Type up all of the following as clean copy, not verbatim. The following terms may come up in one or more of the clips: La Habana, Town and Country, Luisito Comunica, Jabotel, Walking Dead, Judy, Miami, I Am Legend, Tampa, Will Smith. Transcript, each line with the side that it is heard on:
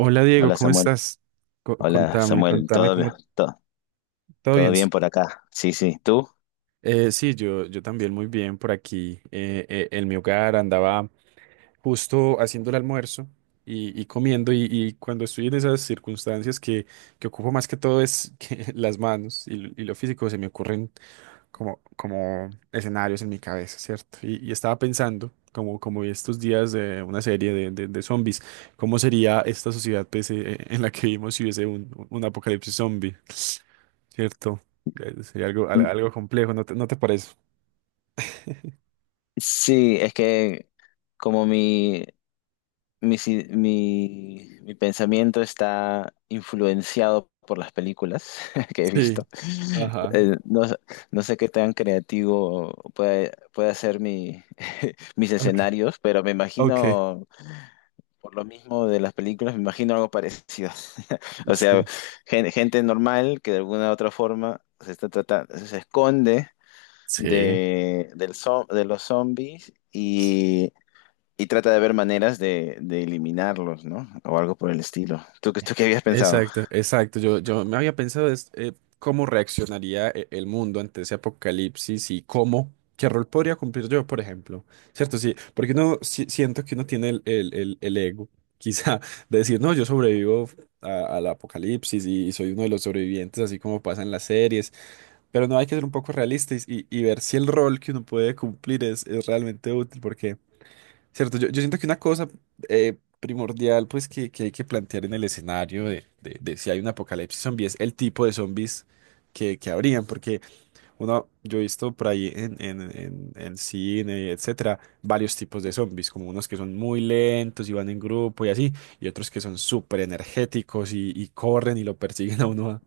right: Hola Diego,
left: Hola
right: ¿cómo
left: Samuel,
right: estás? Co- contame, contame
left: Todo
right: cómo
left: bien, todo,
right: todo
left: todo
right: bien.
left: bien por acá. Sí, sí, ¿tú?
right: Sí, yo también muy bien por aquí. En mi hogar andaba justo haciendo el almuerzo y comiendo y cuando estoy en esas circunstancias que ocupo más que todo es que las manos y, lo físico se me ocurren como escenarios en mi cabeza, ¿cierto? Y estaba pensando, como, como vi estos días de una serie de zombies, ¿cómo sería esta sociedad pues, en la que vivimos si hubiese un apocalipsis zombie, ¿cierto? Sería algo,
left: N-
right: algo complejo, ¿no te parece?
left: Sí, es que como mi, si- mi pensamiento está influenciado por las películas que he
right: Sí.
left: visto.
right: Ajá.
left: eh, no, s- no sé qué tan creativo puede ser mis
right: Ok.
left: escenarios, pero me
right: Ok.
left: imagino. Por lo mismo de las películas, me imagino algo parecido. O sea,
right: Sí.
left: gente normal que de alguna u otra forma se esconde
right: Sí.
left: de los zombies, y trata de ver maneras de eliminarlos, ¿no? O algo por el estilo. ¿Tú, tú qué habías pensado?
right: Exacto, exacto. Yo me había pensado es, cómo reaccionaría el mundo ante ese apocalipsis y cómo, qué rol podría cumplir yo, por ejemplo. ¿Cierto? Sí, porque uno siento que uno tiene el, el ego, quizá, de decir, no, yo sobrevivo al apocalipsis y soy uno de los sobrevivientes, así como pasa en las series. Pero no hay que ser un poco realistas y ver si el rol que uno puede cumplir es realmente útil, porque cierto, yo siento que una cosa primordial pues que hay que plantear en el escenario de, de si hay un apocalipsis zombie es el tipo de zombies que habrían, porque uno, yo he visto por ahí en cine, etcétera, varios tipos de zombies, como unos que son muy lentos y van en grupo y así, y otros que son súper energéticos y corren y lo persiguen a uno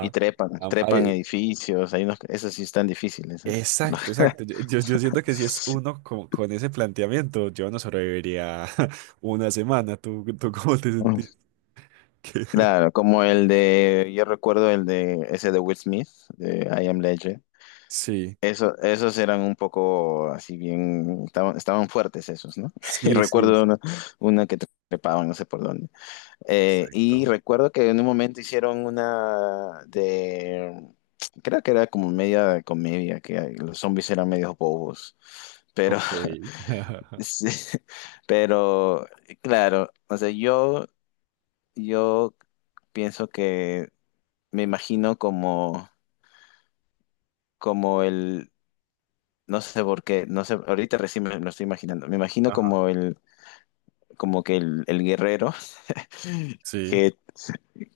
left: Y
right: a- a-
left: trepan
right: a-
left: edificios, hay unos, esos sí están difíciles, ¿eh?
right: exacto, exacto. Yo, yo siento que si es uno con ese planteamiento, yo no sobreviviría una semana. ¿Tú, tú cómo te
left: Mm.
right: sentís?
left: Claro, como el de, yo recuerdo el de ese de Will Smith, de I Am Legend.
right: Sí,
left: Eso, esos eran un poco así bien, estaban fuertes esos, ¿no? Y
right: sí, sí.
left: recuerdo una que trepaban, no sé por dónde. Y
right: Exacto.
left: recuerdo que en un momento hicieron una de, creo que era como media comedia, que los zombies eran medios bobos, pero,
right: Ok.
left: sí, pero claro, o sea, yo pienso que me imagino como, como el... No sé por qué, no sé, ahorita recién me lo estoy imaginando. Me imagino
right: Ajá.
left: como el, como que el guerrero
right: Sí.
left: que,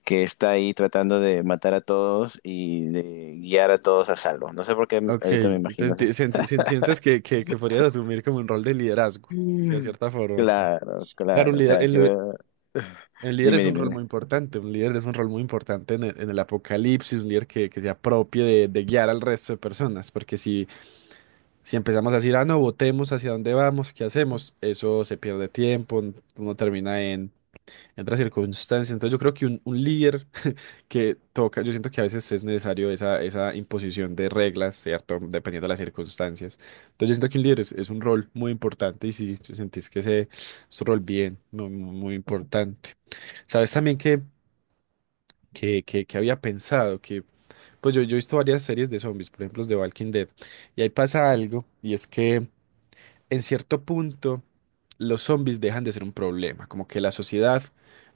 left: que está ahí tratando de matar a todos y de guiar a todos a salvo. No sé por qué
right: Ok.
left: ahorita me imagino
right: Entonces,
left: así.
right: sientes que podrías asumir como un rol de liderazgo, de
left: Mm.
right: cierta forma. Ok.
left: Claro,
right: Claro, un
left: claro. O
right: líder,
left: sea,
right: el,
left: yo.
right: el líder
left: Dime,
right: es un rol
left: dime,
right: muy importante. Un líder es un rol muy importante en el apocalipsis, un líder que se apropie de guiar al resto de personas. Porque si si empezamos a decir, ah, no, votemos hacia dónde vamos, qué hacemos, eso se pierde tiempo, uno termina en otras circunstancias. Entonces yo creo que un líder que toca, yo siento que a veces es necesario esa, esa imposición de reglas, ¿cierto? Dependiendo de las circunstancias. Entonces yo siento que un líder es un rol muy importante y si si sentís que ese es un rol bien, muy, muy muy importante. Sabes también que, que había pensado que, pues yo he visto varias series de zombies, por ejemplo, los de Walking Dead, y ahí pasa algo, y es que en cierto punto, los zombies dejan de ser un problema, como que la sociedad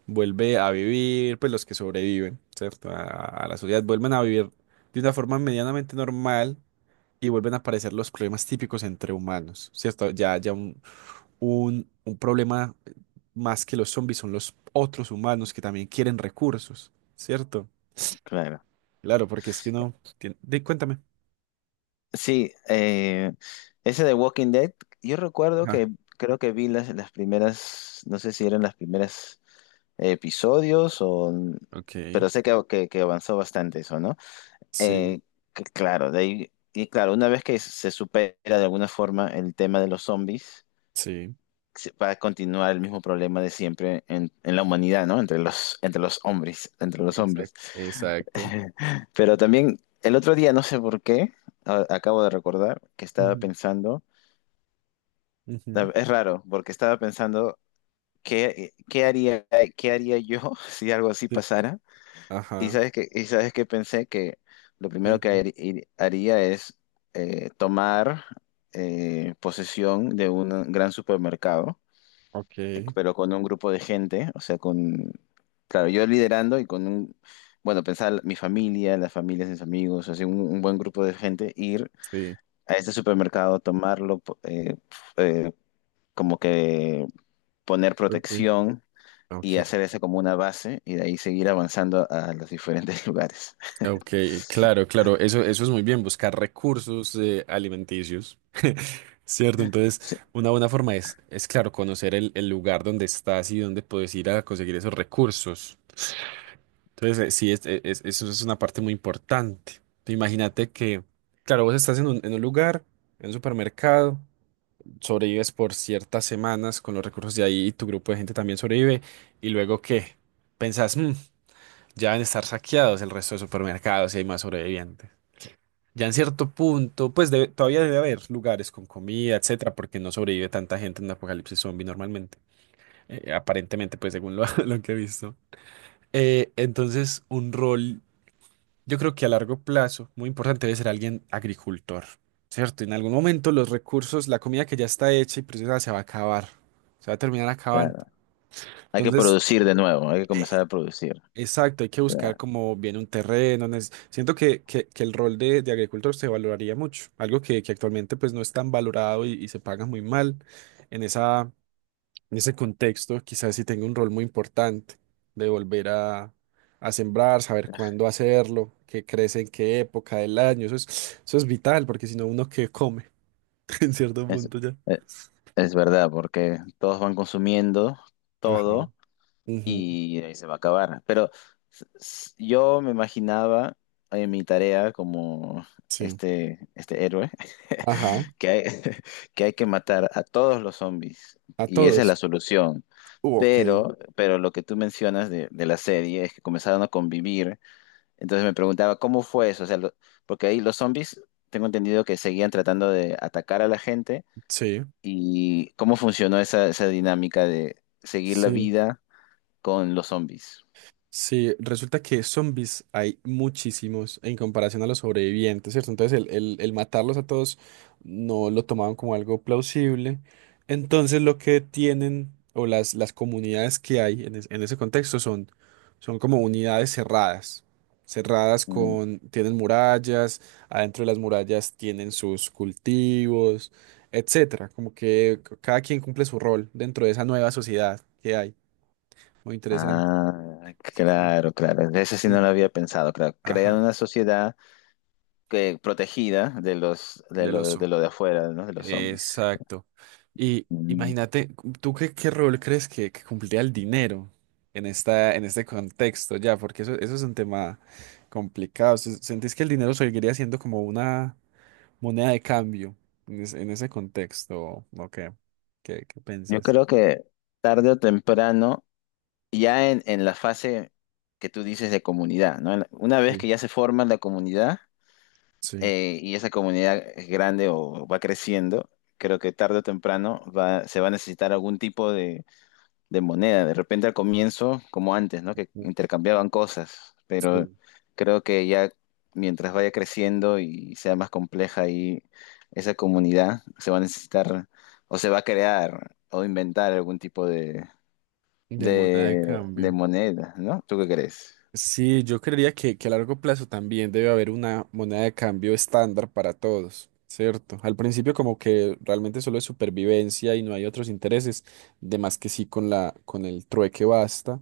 right: vuelve a vivir, pues los que sobreviven, ¿cierto? A la sociedad vuelven a vivir de una forma medianamente normal y vuelven a aparecer los problemas típicos entre humanos, ¿cierto? Ya, ya un, un problema más que los zombies son los otros humanos que también quieren recursos, ¿cierto?
left: claro.
right: Claro, porque es que uno tiene. Di, cuéntame.
left: Sí, ese de Walking Dead, yo recuerdo
right: Ah,
left: que creo que vi las primeras, no sé si eran las primeras episodios, o...
right: ok.
left: pero sé que, que avanzó bastante eso, ¿no?
right: Sí,
left: Eh, que claro, de ahí, y claro, una vez que se supera de alguna forma el tema de los zombies,
right: sí.
left: va a continuar el mismo problema de siempre en la humanidad, ¿no? Entre los hombres, entre los
right: Exacto.
left: hombres.
right: Exacto.
left: Pero también el otro día, no sé por qué, acabo de recordar que estaba
right: Ujú,
left: pensando,
right: ujú.
left: es raro, porque estaba pensando qué, qué haría, qué haría yo si algo así pasara.
right: Ajá,
left: Y sabes que pensé que lo primero que
right: cuéntame.
left: haría es tomar posesión de un gran supermercado,
right: Ok,
left: pero con un grupo de gente, o sea, con, claro, yo liderando y con un, bueno, pensar mi familia, las familias de mis amigos, así un buen grupo de gente, ir
right: sí.
left: a ese supermercado, tomarlo, f- eh, como que poner
right: Ok,
left: protección, y
right: ok,
left: hacer eso como una base y de ahí seguir avanzando a los diferentes lugares.
right: ok, claro, claro, eso es muy bien, buscar recursos alimenticios, ¿cierto? Entonces,
left: Sí.
right: una buena forma es claro, conocer el lugar donde estás y dónde puedes ir a conseguir esos recursos. Entonces, sí, eso es una parte muy importante. Imagínate que, claro, vos estás en un lugar, en un supermercado. Sobrevives por ciertas semanas con los recursos de ahí y tu grupo de gente también sobrevive. Y luego que pensás, "Mm, ya van a estar saqueados el resto de supermercados y hay más sobrevivientes. Ya en cierto punto, pues todavía debe haber lugares con comida, etcétera, porque no sobrevive tanta gente en un apocalipsis zombie normalmente. Aparentemente, pues según lo, lo que he visto. Entonces, un rol yo creo que a largo plazo, muy importante debe ser alguien agricultor, ¿cierto? En algún momento los recursos, la comida que ya está hecha y procesada se va a acabar, se va a terminar acabando.
left: Hay que
right: Entonces,
left: producir de nuevo, hay que comenzar a producir.
right: exacto, hay que buscar
left: Claro.
right: como bien un terreno. Siento que, que el rol de agricultor se valoraría mucho, algo que actualmente pues no es tan valorado y se paga muy mal en esa, en ese contexto, quizás sí tenga un rol muy importante de volver a sembrar, saber cuándo hacerlo, qué crece en qué época del año. Eso es vital, porque si no, uno que come en cierto
left: Es,
right: punto ya.
left: e- es verdad, porque todos van consumiendo
right: Ajá.
left: todo
right: Ujú,
left: y ahí se va a acabar. Pero yo me imaginaba en mi tarea como
right: sí.
left: este héroe
right: Ajá.
left: que hay, que hay que matar a todos los zombies
right: A
left: y esa es la
right: todos.
left: solución.
right: Ok.
left: Pero lo que tú mencionas de la serie es que comenzaron a convivir. Entonces me preguntaba, ¿cómo fue eso? O sea, porque ahí los zombies, tengo entendido que seguían tratando de atacar a la gente,
right: Sí.
left: y cómo funcionó esa, esa dinámica de seguir la
right: Sí.
left: vida con los zombies.
right: Sí, resulta que zombies hay muchísimos en comparación a los sobrevivientes, ¿cierto? Entonces el, el matarlos a todos no lo tomaban como algo plausible. Entonces lo que tienen o las comunidades que hay en, en ese contexto son, son como unidades cerradas, cerradas
left: Mm.
right: con, tienen murallas, adentro de las murallas tienen sus cultivos, etcétera. Como que cada quien cumple su rol dentro de esa nueva sociedad que hay. Muy interesante.
left: Ah,
right: Sí.
left: claro, claro. Eso sí no lo
right: Sí.
left: había pensado, claro. Crear
right: Ajá,
left: una sociedad que, protegida de los, de
right: del
left: lo, de
right: oso.
left: lo de afuera, ¿no? De los zombies.
right: Exacto. Y
left: Mm.
right: imagínate, ¿tú qué, qué rol crees que cumpliría el dinero en esta, en este contexto ya? Porque eso es un tema complicado. ¿Sentís que el dinero seguiría siendo como una moneda de cambio en, en ese contexto? ¿O qué? ¿Qué, qué
left: Yo
right: piensas?
left: creo que tarde o temprano, ya en la fase que tú dices de comunidad, ¿no? Una vez
right: Sí.
left: que ya se forma la comunidad,
right: Sí.
left: y esa comunidad es grande o va creciendo, creo que tarde o temprano se va a necesitar algún tipo de moneda. De repente al comienzo, como antes, ¿no? Que intercambiaban cosas, pero
right: Sí.
left: creo que ya mientras vaya creciendo y sea más compleja ahí esa comunidad, se va a necesitar o se va a crear o inventar algún tipo
right: De moneda de
left: de
right: cambio.
left: moneda, ¿no? ¿Tú qué crees?
right: Sí, yo creería que a largo plazo también debe haber una moneda de cambio estándar para todos, ¿cierto? Al principio como que realmente solo es supervivencia y no hay otros intereses, de más que sí con la, con el trueque basta,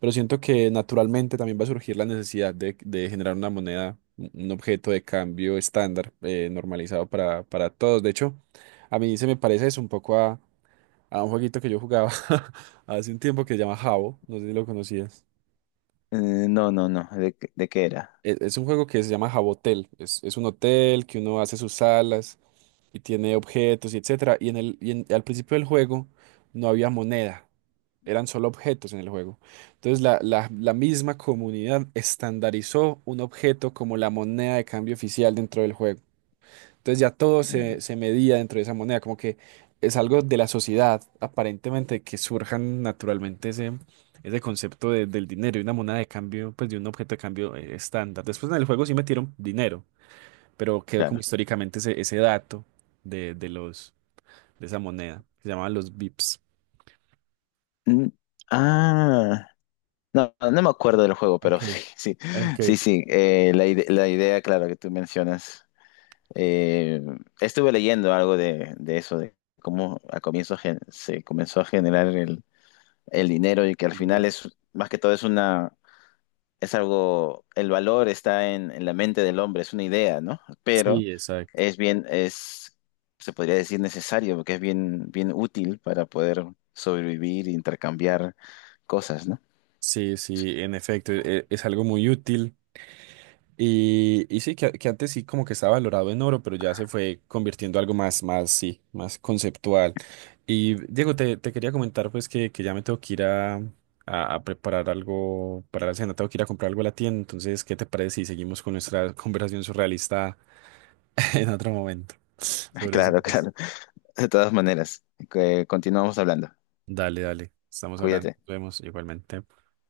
right: pero siento que naturalmente también va a surgir la necesidad de generar una moneda, un objeto de cambio estándar normalizado para todos. De hecho, a mí se me parece eso un poco a un jueguito que yo jugaba hace un tiempo que se llama Jabo, no sé si lo conocías.
left: Eh, no, no, no. De qué era?
right: Es un juego que se llama Jabotel. Es un hotel que uno hace sus salas y tiene objetos y etcétera. Y en el, al principio del juego no había moneda, eran solo objetos en el juego. Entonces la misma comunidad estandarizó un objeto como la moneda de cambio oficial dentro del juego. Entonces ya todo se,
left: Mm.
right: se medía dentro de esa moneda, como que es algo de la sociedad, aparentemente, que surjan naturalmente ese, ese concepto del dinero y una moneda de cambio, pues de un objeto de cambio estándar. Después en el juego sí metieron dinero, pero quedó como
left: Claro.
right: históricamente ese, ese dato de los, de esa moneda, que se llamaban los bips.
left: Mm. Ah, no, no no me acuerdo del juego, pero
right: Ok,
left: sí, sí,
right: ok.
left: sí, sí. La idea, claro, que tú mencionas. Eh, Estuve leyendo algo de eso, de cómo a comienzo se comenzó a generar el
right: El
left: dinero, y que al final
right: dinero.
left: más que todo, es algo, el valor está en la mente del hombre, es una idea, ¿no? Pero
right: Sí, exacto.
left: es bien, es, se podría decir necesario, porque es bien, bien útil para poder sobrevivir, intercambiar cosas, ¿no?
right: Sí, sí, en efecto, es algo muy útil. Y sí, que antes sí como que estaba valorado en oro, pero ya se fue convirtiendo algo más, más, sí, más conceptual. Y Diego, te quería comentar pues que ya me tengo que ir a preparar algo para la cena, tengo que ir a comprar algo a la tienda, entonces, ¿qué te parece si seguimos con nuestra conversación surrealista en otro momento sobre eso?
left: Claro, claro. De todas maneras, que continuamos hablando.
right: Dale, dale, estamos hablando,
left: Cuídate.
right: nos vemos igualmente.